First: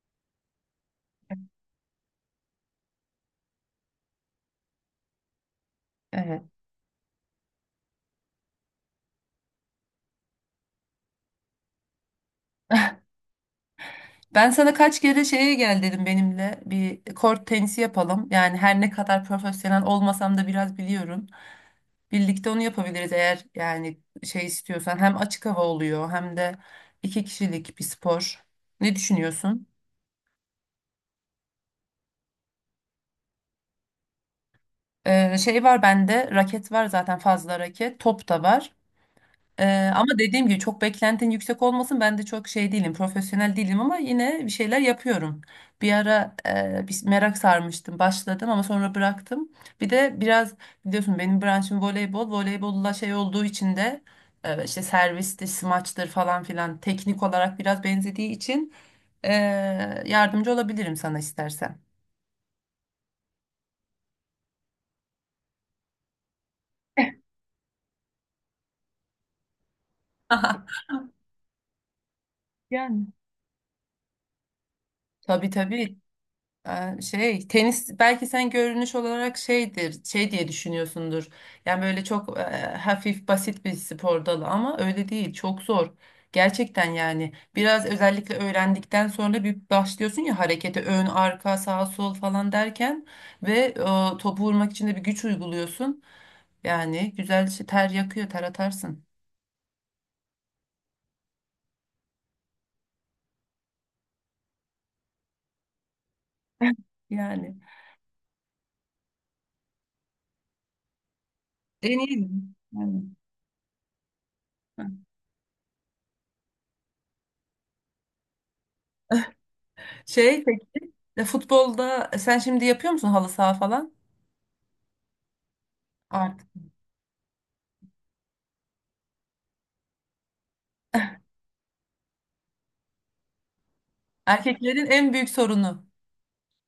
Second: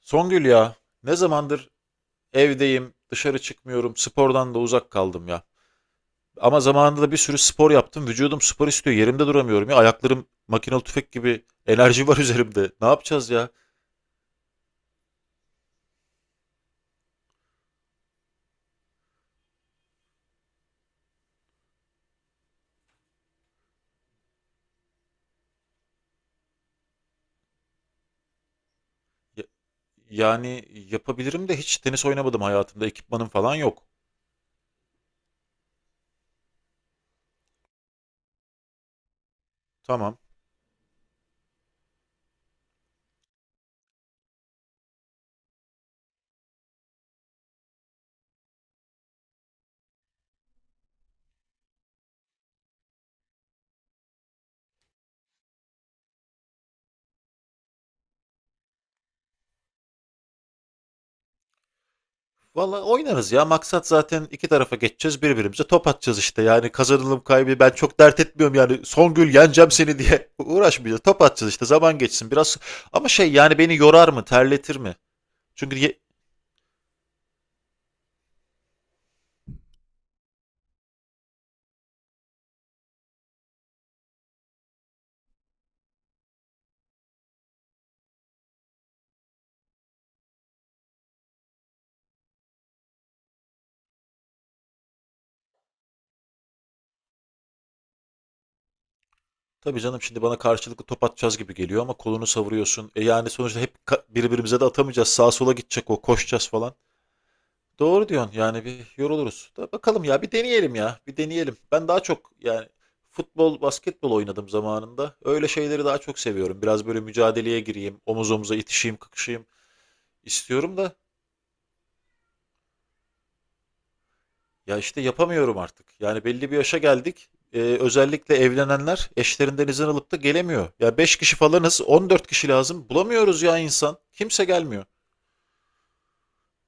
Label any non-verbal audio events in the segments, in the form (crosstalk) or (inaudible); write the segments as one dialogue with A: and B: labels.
A: Songül ya, ne zamandır evdeyim, dışarı çıkmıyorum, spordan da uzak kaldım ya.
B: Evet.
A: Ama zamanında da bir sürü spor yaptım. Vücudum spor istiyor. Yerimde duramıyorum ya. Ayaklarım makinalı tüfek gibi enerji (laughs) var üzerimde. Ne yapacağız ya?
B: Ben sana kaç kere şeye gel dedim, benimle bir kort tenisi yapalım. Yani her ne kadar profesyonel olmasam da biraz biliyorum. Birlikte onu yapabiliriz eğer yani şey istiyorsan. Hem açık hava oluyor hem de iki kişilik bir spor. Ne
A: Ya-
B: düşünüyorsun?
A: Yani yapabilirim de hiç tenis oynamadım hayatımda. Ekipmanım falan yok.
B: Şey var bende, raket var zaten, fazla raket. Top da var. Ama
A: Tamam.
B: dediğim gibi çok beklentin yüksek olmasın. Ben de çok şey değilim, profesyonel değilim ama yine bir şeyler yapıyorum. Bir ara bir merak sarmıştım, başladım ama sonra bıraktım. Bir de biraz biliyorsun benim branşım voleybol. Voleybolla şey olduğu için de işte servistir, smaçtır falan filan, teknik olarak biraz benzediği için e, yardımcı olabilirim sana istersen.
A: Valla oynarız ya. Maksat zaten iki tarafa geçeceğiz. Birbirimize top atacağız işte. Yani kazanılım kaybı ben çok dert etmiyorum yani. Songül yeneceğim seni diye (laughs)
B: (laughs)
A: uğraşmayacağız. Top atacağız işte. Zaman geçsin biraz.
B: Yani.
A: Ama şey yani beni yorar mı? Terletir mi?
B: Tabii,
A: Çünkü
B: tabii.
A: ye-
B: Şey, tenis belki sen görünüş olarak şeydir şey diye düşünüyorsundur, yani böyle çok hafif basit bir spor dalı ama öyle değil, çok zor gerçekten. Yani biraz, özellikle öğrendikten sonra bir başlıyorsun ya harekete, ön arka sağ sol falan derken ve topu vurmak için de bir güç uyguluyorsun. Yani güzel ter yakıyor, ter atarsın
A: tabii canım şimdi bana karşılıklı top atacağız gibi geliyor ama kolunu savuruyorsun. E yani sonuçta hep birbirimize de atamayacağız. Sağa sola gidecek o. Koşacağız falan.
B: yani.
A: Doğru diyorsun. Yani bir yoruluruz. Da bakalım ya bir deneyelim ya. Bir deneyelim. Ben
B: En
A: daha
B: iyi
A: çok yani
B: yani.
A: futbol, basketbol oynadım zamanında. Öyle şeyleri daha çok seviyorum. Biraz böyle mücadeleye gireyim, omuz omuza itişeyim,
B: (laughs)
A: kakışayım
B: Şey
A: istiyorum
B: peki,
A: da
B: futbolda sen şimdi yapıyor musun, halı saha falan?
A: ya işte yapamıyorum artık. Yani belli bir yaşa geldik. Özellikle evlenenler eşlerinden izin alıp da gelemiyor. Ya 5 kişi falanız, 14 kişi lazım. Bulamıyoruz ya insan. Kimse gelmiyor.
B: Erkeklerin en büyük sorunu.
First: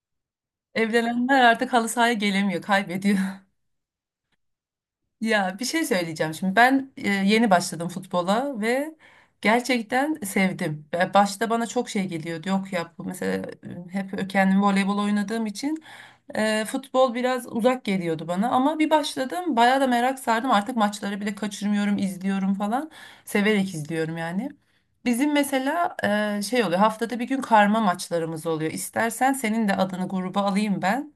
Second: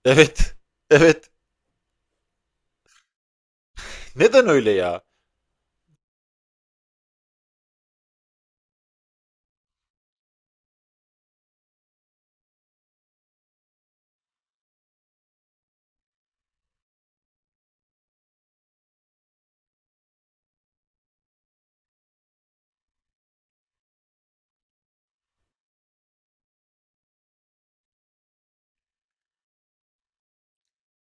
A: Evet. (laughs) Evet.
B: Evlenenler artık halı sahaya gelemiyor, kaybediyor. (laughs)
A: Neden öyle ya?
B: Ya bir şey söyleyeceğim şimdi. Ben yeni başladım futbola ve gerçekten sevdim. Ve başta bana çok şey geliyordu. Yok ya, bu mesela hep kendimi voleybol oynadığım için futbol biraz uzak geliyordu bana, ama bir başladım, bayağı da merak sardım, artık maçları bile kaçırmıyorum, izliyorum falan, severek izliyorum yani. Bizim mesela şey oluyor, haftada bir gün karma maçlarımız oluyor, istersen senin de adını gruba alayım ben.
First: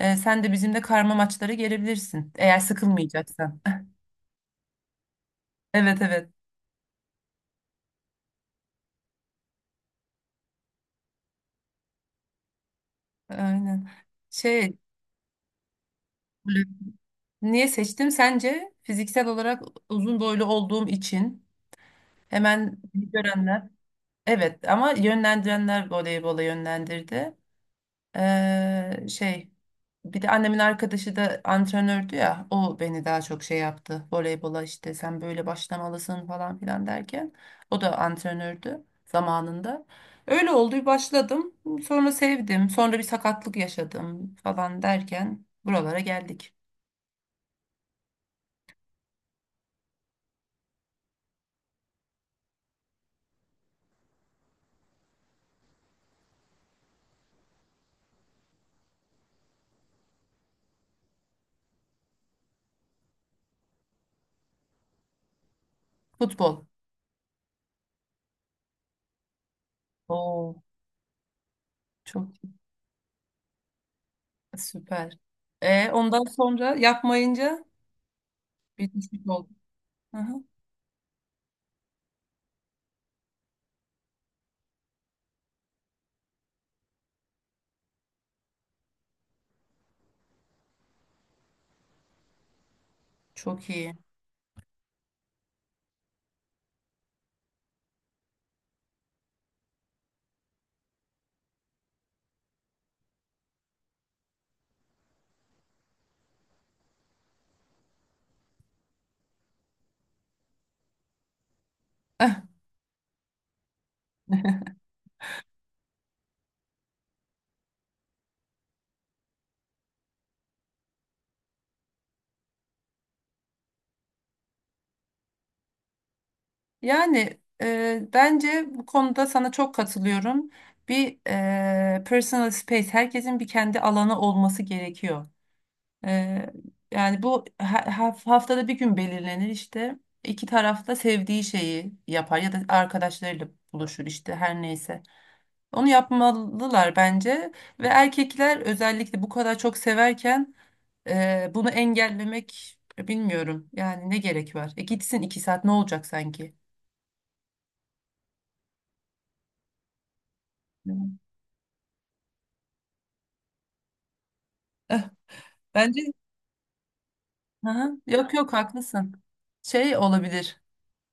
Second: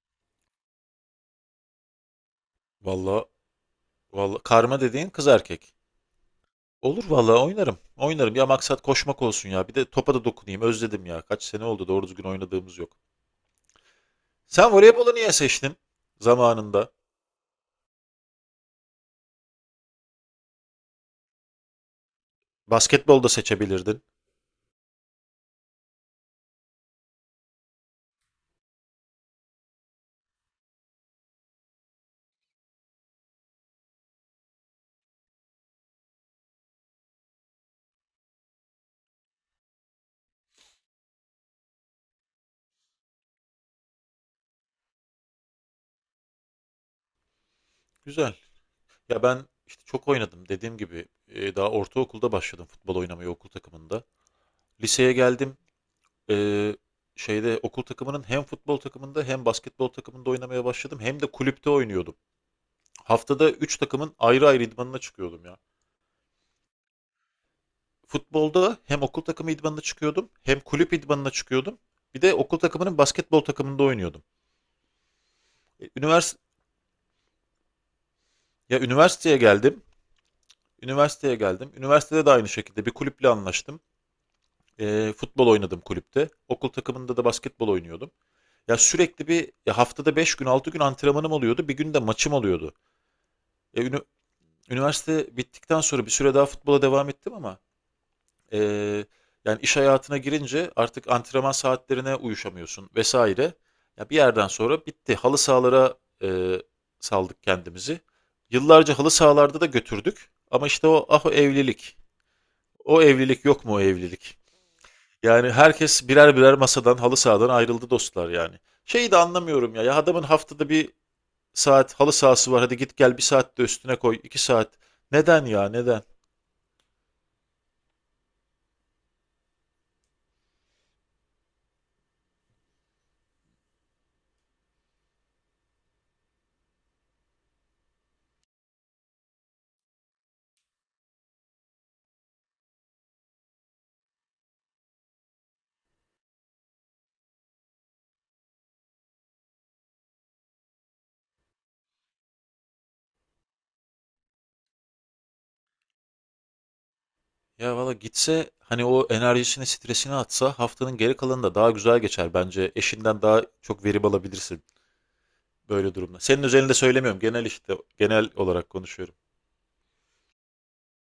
B: Sen de bizimle karma maçlara gelebilirsin eğer
A: Vallahi
B: sıkılmayacaksan.
A: vallahi karma dediğin kız erkek.
B: (laughs) Evet, evet,
A: Olur vallahi oynarım. Oynarım. Ya maksat koşmak olsun ya. Bir de topa da dokunayım. Özledim ya. Kaç sene oldu doğru düzgün oynadığımız yok.
B: aynen
A: Sen
B: şey.
A: voleybolu niye seçtin zamanında?
B: Niye seçtim sence? Fiziksel olarak uzun boylu olduğum için, hemen
A: Basketbol da
B: görenler.
A: seçebilirdin.
B: Evet, ama yönlendirenler voleybola yönlendirdi. Şey, bir de annemin arkadaşı da antrenördü ya, o beni daha çok şey yaptı voleybola, işte sen böyle başlamalısın falan filan derken, o da antrenördü zamanında. Öyle oldu, bir başladım, sonra sevdim, sonra bir sakatlık yaşadım falan derken buralara geldik.
A: Güzel. Ya ben işte çok oynadım. Dediğim gibi daha ortaokulda başladım futbol oynamayı okul takımında. Liseye geldim. E, Şeyde okul takımının hem futbol takımında hem basketbol takımında oynamaya başladım. Hem de kulüpte oynuyordum. Haftada 3 takımın ayrı ayrı idmanına çıkıyordum ya.
B: Futbol.
A: Futbolda hem okul takımı idmanına çıkıyordum hem
B: Oo,
A: kulüp idmanına çıkıyordum. Bir
B: çok
A: de okul takımının basketbol takımında oynuyordum.
B: süper. Ondan
A: Ünivers,
B: sonra yapmayınca
A: ya
B: bir bitmiş
A: üniversiteye
B: oldu.
A: geldim.
B: Aha,
A: Üniversitede de aynı şekilde bir kulüple anlaştım. Futbol oynadım kulüpte. Okul takımında da basketbol oynuyordum. Ya sürekli bir ya haftada 5 gün 6 gün antrenmanım oluyordu. Bir gün de maçım oluyordu.
B: çok
A: E,
B: iyi.
A: ünü- Üniversite bittikten sonra bir süre daha futbola devam ettim ama Ee, yani iş hayatına girince artık antrenman saatlerine uyuşamıyorsun vesaire. Ya bir yerden sonra bitti. Halı sahalara e, saldık kendimizi. Yıllarca halı sahalarda da götürdük. Ama işte o ah o evlilik.
B: (laughs)
A: O evlilik yok mu o evlilik? Yani herkes birer birer masadan halı sahadan ayrıldı dostlar yani. Şeyi de anlamıyorum ya. Ya adamın haftada bir saat halı sahası var. Hadi git gel bir saat de üstüne koy. 2 saat. Neden ya neden?
B: Yani bence bu konuda sana çok katılıyorum. Bir personal space, herkesin bir kendi alanı olması gerekiyor. E, Yani bu haftada bir gün belirlenir işte. İki taraf da sevdiği şeyi yapar ya da arkadaşlarıyla buluşur işte, her neyse. Onu yapmalılar bence, ve erkekler özellikle bu kadar çok severken bunu engellemek, bilmiyorum. Yani ne gerek var? Gitsin iki saat, ne olacak sanki?
A: Ya valla gitse hani o enerjisini, stresini atsa
B: Evet.
A: haftanın geri kalanı da daha güzel geçer bence. Eşinden daha çok verim alabilirsin böyle
B: Bence
A: durumda. Senin özelinde söylemiyorum. Genel işte
B: Aha,
A: genel
B: yok yok,
A: olarak konuşuyorum.
B: haklısın. Şey olabilir.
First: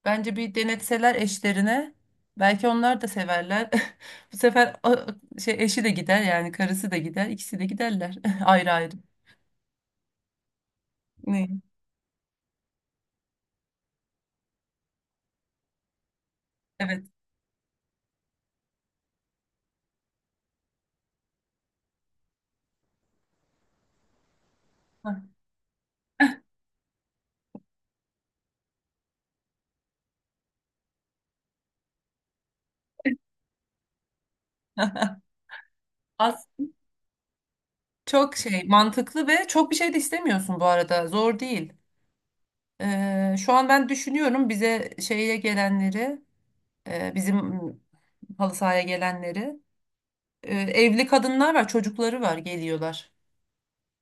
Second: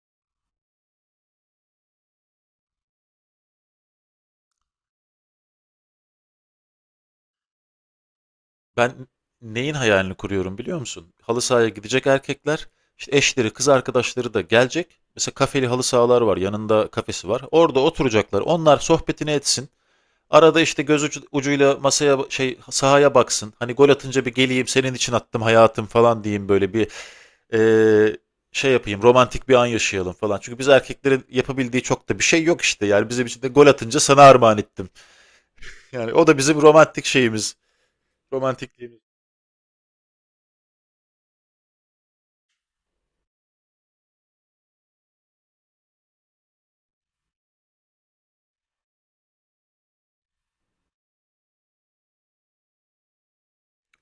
B: Bence bir denetseler eşlerine, belki onlar da severler. (laughs) Bu sefer şey, eşi de gider yani, karısı da gider, ikisi de giderler (laughs) ayrı ayrı.
A: Ben neyin hayalini kuruyorum biliyor musun? Halı
B: Ne?
A: sahaya gidecek erkekler, işte eşleri, kız arkadaşları da gelecek. Mesela kafeli halı sahalar var. Yanında
B: Evet.
A: kafesi var. Orada oturacaklar. Onlar sohbetini etsin. Arada işte göz ucuyla masaya şey sahaya baksın. Hani gol atınca bir geleyim senin için
B: Hah.
A: attım hayatım falan diyeyim böyle bir eee, şey yapayım romantik bir an yaşayalım falan. Çünkü biz erkeklerin yapabildiği çok da bir şey yok işte. Yani bizim için de gol atınca sana armağan ettim. Yani o da
B: Az
A: bizim romantik şeyimiz.
B: çok şey
A: Romantikliğimiz.
B: mantıklı, ve çok bir şey de istemiyorsun bu arada. Zor değil. Şu an ben düşünüyorum bize şeye gelenleri, bizim halı sahaya gelenleri. Evli kadınlar var, çocukları var, geliyorlar.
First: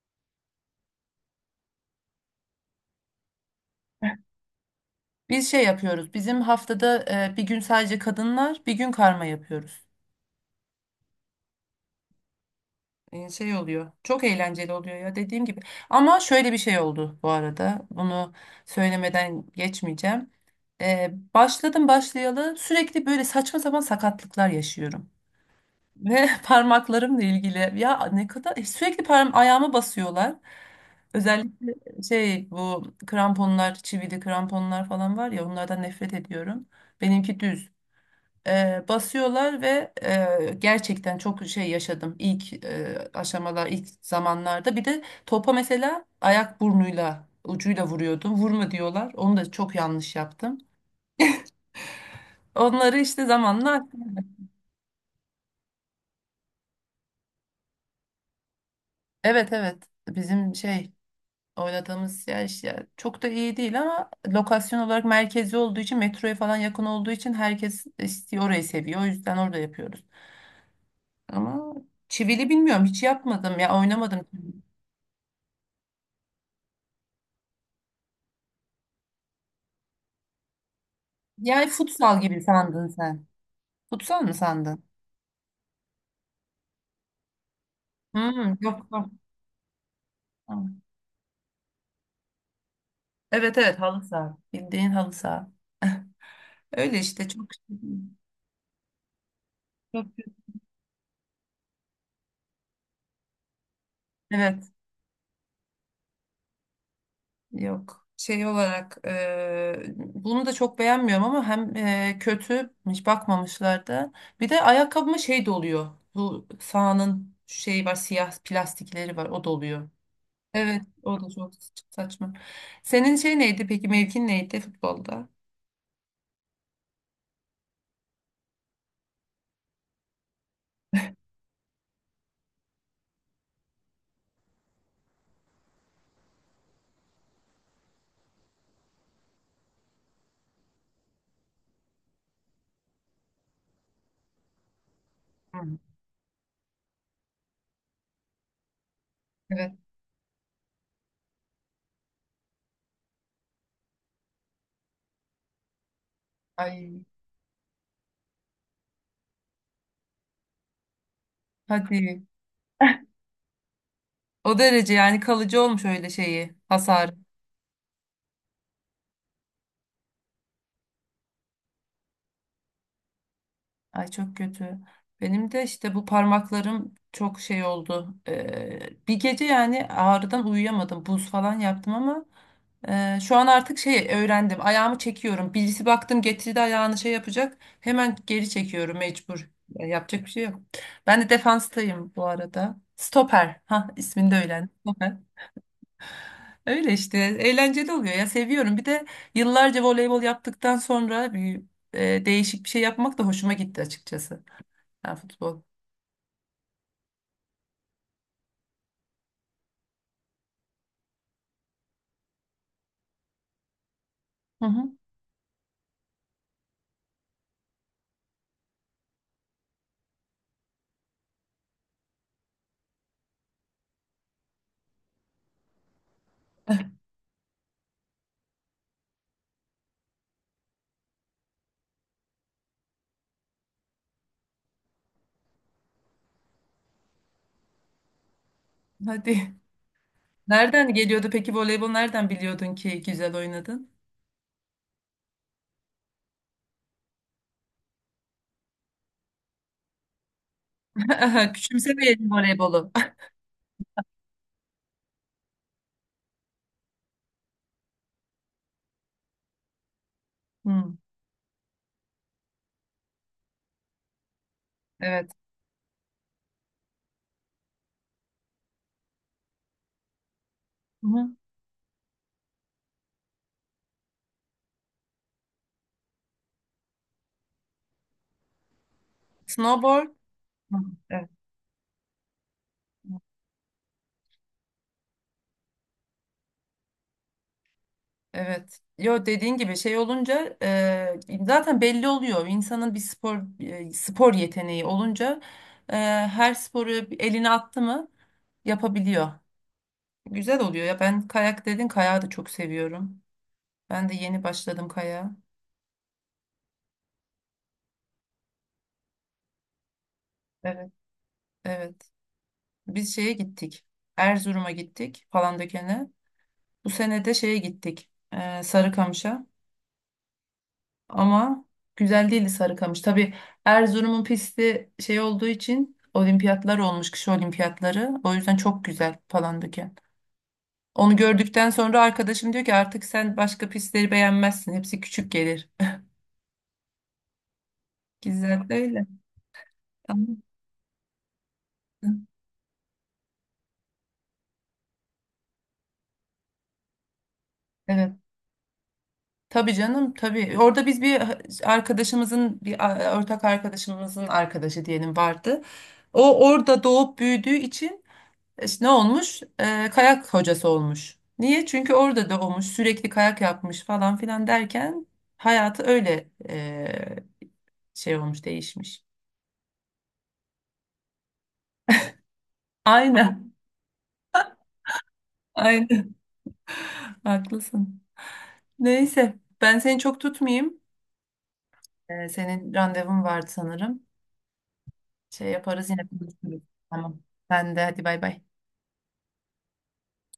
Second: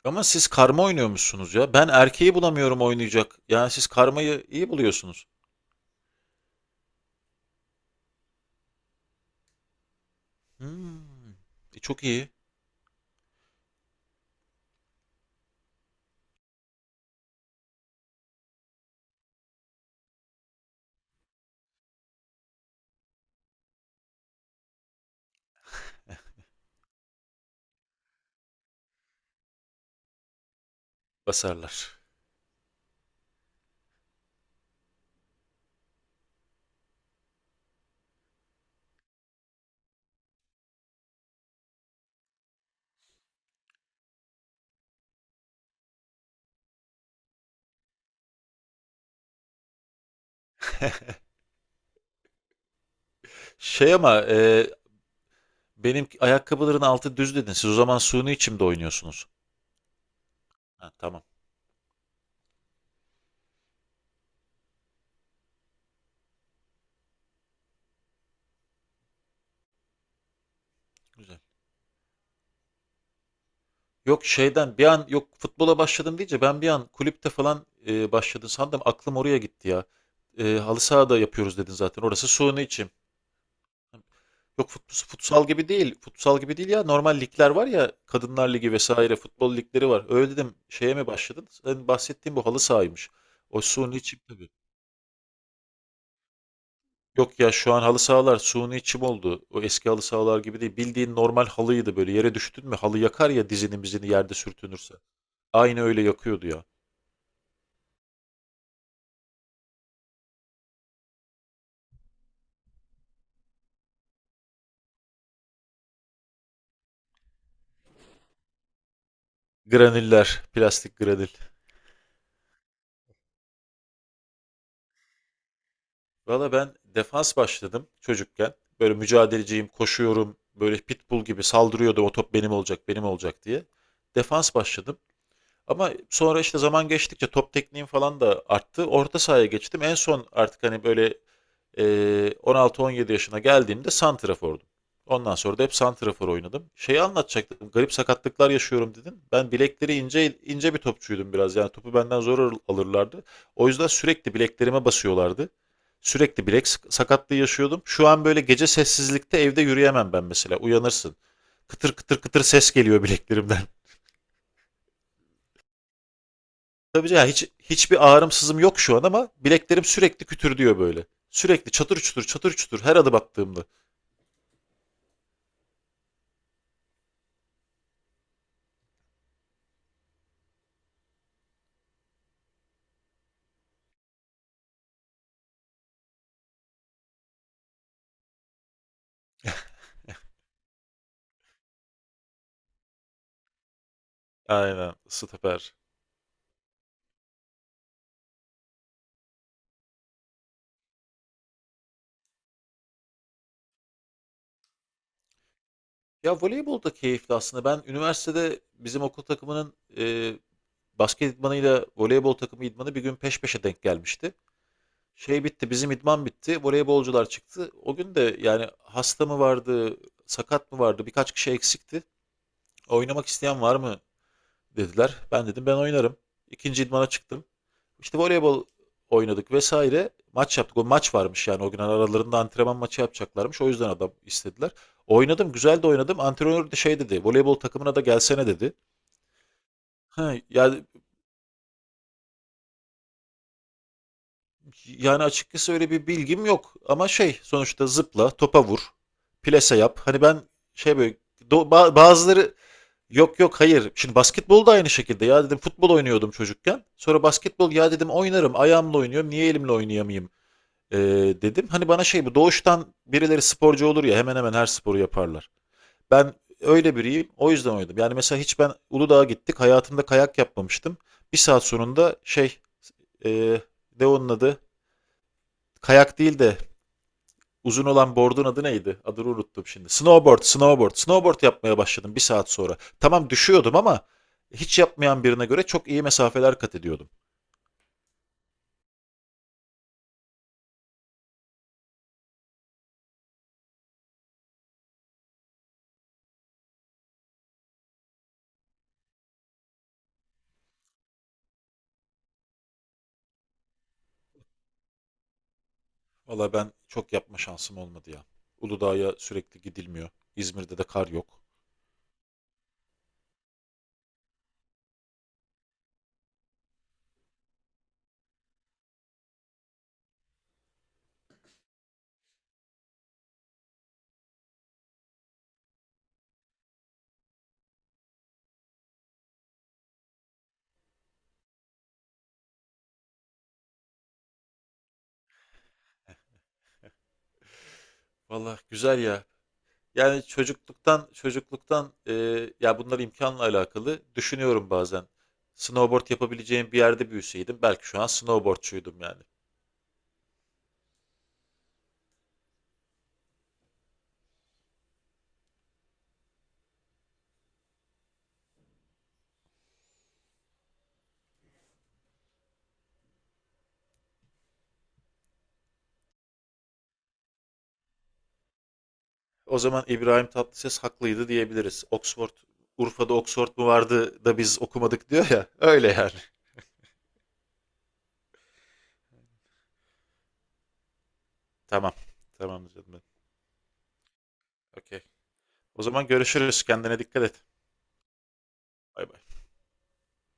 A: Ama siz karma oynuyormuşsunuz ya. Ben erkeği bulamıyorum oynayacak. Yani siz karmayı iyi buluyorsunuz.
B: Biz şey yapıyoruz. Bizim haftada bir gün sadece kadınlar, bir gün karma yapıyoruz.
A: Hmm. Çok iyi
B: Şey oluyor. Çok eğlenceli oluyor ya, dediğim gibi. Ama şöyle bir şey oldu bu arada, bunu söylemeden geçmeyeceğim. Başladım başlayalı sürekli böyle saçma sapan sakatlıklar yaşıyorum. Ve (laughs) parmaklarımla ilgili ya, ne kadar sürekli parmağım, ayağıma basıyorlar. Özellikle
A: basarlar.
B: şey, bu kramponlar, çivili kramponlar falan var ya, onlardan nefret ediyorum. Benimki düz. Basıyorlar ve gerçekten çok şey yaşadım ilk aşamalar, ilk zamanlarda. Bir de topa mesela ayak burnuyla, ucuyla vuruyordum, vurma diyorlar, onu da çok yanlış yaptım, onları işte zamanla.
A: Şey ama benim ayakkabıların altı düz dedin. Siz o zaman suni içimde oynuyorsunuz.
B: Evet, evet, bizim
A: Ha,
B: şey
A: tamam.
B: oynadığımız yer işte çok da iyi değil ama lokasyon olarak merkezi olduğu için, metroya falan yakın olduğu için herkes istiyor orayı, seviyor, o yüzden orada yapıyoruz
A: Güzel.
B: ama. Çivili bilmiyorum, hiç yapmadım ya,
A: Yok
B: oynamadım.
A: şeyden bir an yok futbola başladım deyince ben bir an kulüpte falan başladın sandım aklım oraya gitti ya. Halı sahada yapıyoruz
B: Yani
A: dedin zaten
B: futsal
A: orası
B: gibi
A: suyunu
B: sandın
A: içim.
B: sen. Futsal mı
A: Yok
B: sandın?
A: futsal gibi değil futsal gibi değil ya normal ligler var ya kadınlar
B: Hmm,
A: ligi
B: yok, yok.
A: vesaire futbol ligleri var. Öyle dedim
B: Tamam.
A: şeye mi başladın? Senin bahsettiğin bu halı sahaymış.
B: Evet,
A: O
B: evet,
A: suyunu
B: halı
A: içim
B: saha.
A: tabii.
B: Bildiğin halı saha. Öyle işte
A: Yok
B: çok.
A: ya şu an halı sahalar suyunu içim oldu. O eski halı
B: Çok-
A: sahalar gibi değil. Bildiğin normal halıydı böyle yere düştün mü halı yakar ya dizini mizini yerde
B: Evet,
A: sürtünürse. Aynı öyle yakıyordu ya.
B: yok. Şey olarak bunu da çok beğenmiyorum, ama hem kötü, hiç bakmamışlardı. Bir de ayakkabıma şey doluyor. Bu sahanın şey var, siyah plastikleri var, o doluyor.
A: Graniller,
B: Evet,
A: plastik
B: o da
A: granil.
B: çok saçma. Senin şey neydi peki, mevkin neydi futbolda?
A: Valla ben defans başladım çocukken. Böyle mücadeleciyim, koşuyorum. Böyle pitbull gibi saldırıyordum. O top benim olacak, benim olacak diye. Defans başladım. Ama sonra işte zaman geçtikçe top tekniğim falan da arttı. Orta sahaya geçtim. En son artık hani böyle Ee, 16-17 yaşına geldiğimde santrafordum. Ondan sonra da
B: Hmm.
A: hep santrafor oynadım. Şeyi anlatacaktım. Garip sakatlıklar yaşıyorum dedin. Ben
B: Evet.
A: bilekleri ince ince bir topçuydum biraz. Yani topu benden zor alırlardı. O yüzden sürekli bileklerime basıyorlardı. Sürekli bilek
B: Ay,
A: sakatlığı yaşıyordum. Şu an böyle gece sessizlikte evde yürüyemem ben mesela. Uyanırsın. Kıtır kıtır
B: hadi.
A: kıtır ses geliyor bileklerimden. (laughs)
B: O derece yani, kalıcı olmuş öyle şeyi
A: Tabii
B: hasar.
A: canım hiç hiçbir ağrım sızım yok şu an ama bileklerim sürekli kütür diyor böyle. Sürekli çatır çutur çatır çutur her adım attığımda.
B: Ay, çok kötü. Benim de işte bu parmaklarım çok şey oldu. Bir gece yani ağrıdan uyuyamadım. Buz falan yaptım, ama şu an artık şey öğrendim. Ayağımı çekiyorum. Birisi baktım getirdi ayağını şey yapacak, hemen geri çekiyorum, mecbur. Ya yapacak bir şey yok. Ben de defanstayım bu arada. Stoper. Ha, ismini de öğrendim.
A: Aynen, süper.
B: Öyle işte, eğlenceli oluyor ya, seviyorum. Bir de yıllarca voleybol yaptıktan sonra bir değişik bir şey yapmak da hoşuma gitti açıkçası. Ha, futbol.
A: Ya voleybol da keyifli aslında. Ben üniversitede bizim okul takımının basket idmanıyla voleybol takımı idmanı bir gün peş peşe denk gelmişti.
B: Hı hı.
A: Şey bitti, bizim idman bitti, voleybolcular çıktı. O gün de yani hasta mı vardı, sakat mı vardı, birkaç kişi eksikti. Oynamak isteyen var mı dediler. Ben dedim ben oynarım. İkinci idmana çıktım. İşte voleybol oynadık vesaire. Maç yaptık. O maç varmış yani o gün aralarında antrenman maçı yapacaklarmış. O yüzden adam istediler. Oynadım, güzel de oynadım. Antrenör de şey dedi. Voleybol takımına da gelsene dedi.
B: Hadi.
A: Ha, yani
B: Nereden geliyordu peki voleybol? Nereden biliyordun ki güzel oynadın?
A: yani açıkçası öyle bir bilgim yok ama şey sonuçta zıpla, topa vur, plase yap. Hani ben şey böyle
B: (laughs)
A: do- ba-
B: Küçümsemeyelim
A: bazıları
B: voleybolu.
A: Yok yok hayır. Şimdi basketbol da aynı şekilde. Ya dedim futbol oynuyordum çocukken. Sonra basketbol ya dedim oynarım. Ayağımla oynuyorum. Niye elimle oynayamayayım?
B: (laughs) Hı,
A: Ee, Dedim. Hani bana şey bu doğuştan birileri sporcu olur ya hemen hemen her sporu
B: evet.
A: yaparlar. Ben öyle biriyim. O yüzden oynadım. Yani mesela hiç ben Uludağ'a gittik. Hayatımda kayak yapmamıştım.
B: Hı hı.
A: Bir saat sonunda şey e, ne onun adı? Kayak değil de uzun olan board'un adı neydi? Adını unuttum şimdi.
B: Snowboard. Hı, evet.
A: Snowboard yapmaya başladım bir saat sonra. Tamam düşüyordum ama hiç yapmayan birine göre çok iyi mesafeler kat ediyordum.
B: Evet. Yo, dediğin gibi şey olunca zaten belli oluyor. İnsanın bir spor yeteneği olunca e, her sporu eline attı mı yapabiliyor. Güzel oluyor ya. Ben, kayak dedin, kayağı da çok seviyorum. Ben de yeni başladım kayağa.
A: Valla ben çok yapma şansım olmadı ya. Uludağ'a sürekli gidilmiyor. İzmir'de de
B: Evet.
A: kar yok.
B: Evet. Biz şeye gittik. Erzurum'a gittik, Palandöken'e. Bu sene de şeye gittik. Sarıkamış'a. Ama güzel değildi Sarıkamış. Tabii, Erzurum'un pisti şey olduğu için, olimpiyatlar olmuş, kış olimpiyatları. O yüzden çok güzel Palandöken. Onu gördükten sonra arkadaşım diyor ki artık sen başka pistleri beğenmezsin, hepsi küçük gelir. (laughs)
A: Valla
B: Güzel
A: güzel
B: öyle.
A: ya. Yani
B: Tamam.
A: çocukluktan ya bunlar imkanla alakalı düşünüyorum bazen. Snowboard yapabileceğim bir yerde büyüseydim belki şu an
B: Evet.
A: snowboardçuydum yani.
B: Tabii canım, tabii. Orada biz bir arkadaşımızın, bir ortak arkadaşımızın arkadaşı diyelim, vardı. O orada doğup büyüdüğü için, İşte ne olmuş? Kayak hocası olmuş. Niye? Çünkü orada doğmuş, sürekli kayak yapmış falan filan derken hayatı öyle şey olmuş, değişmiş.
A: O zaman İbrahim Tatlıses haklıydı diyebiliriz. Oxford, Urfa'da Oxford
B: Aynen,
A: mu vardı da biz okumadık diyor ya.
B: (laughs)
A: (laughs) Öyle yani.
B: aynen. Haklısın. Neyse, ben seni çok tutmayayım.
A: Tamam. Tamam
B: Senin
A: canım benim.
B: randevun vardı sanırım.
A: Okey.
B: Şey
A: O
B: yaparız, yine
A: zaman görüşürüz.
B: konuşuruz.
A: Kendine
B: Tamam.
A: dikkat et.
B: Ben de hadi, bay bay.
A: Bay bay.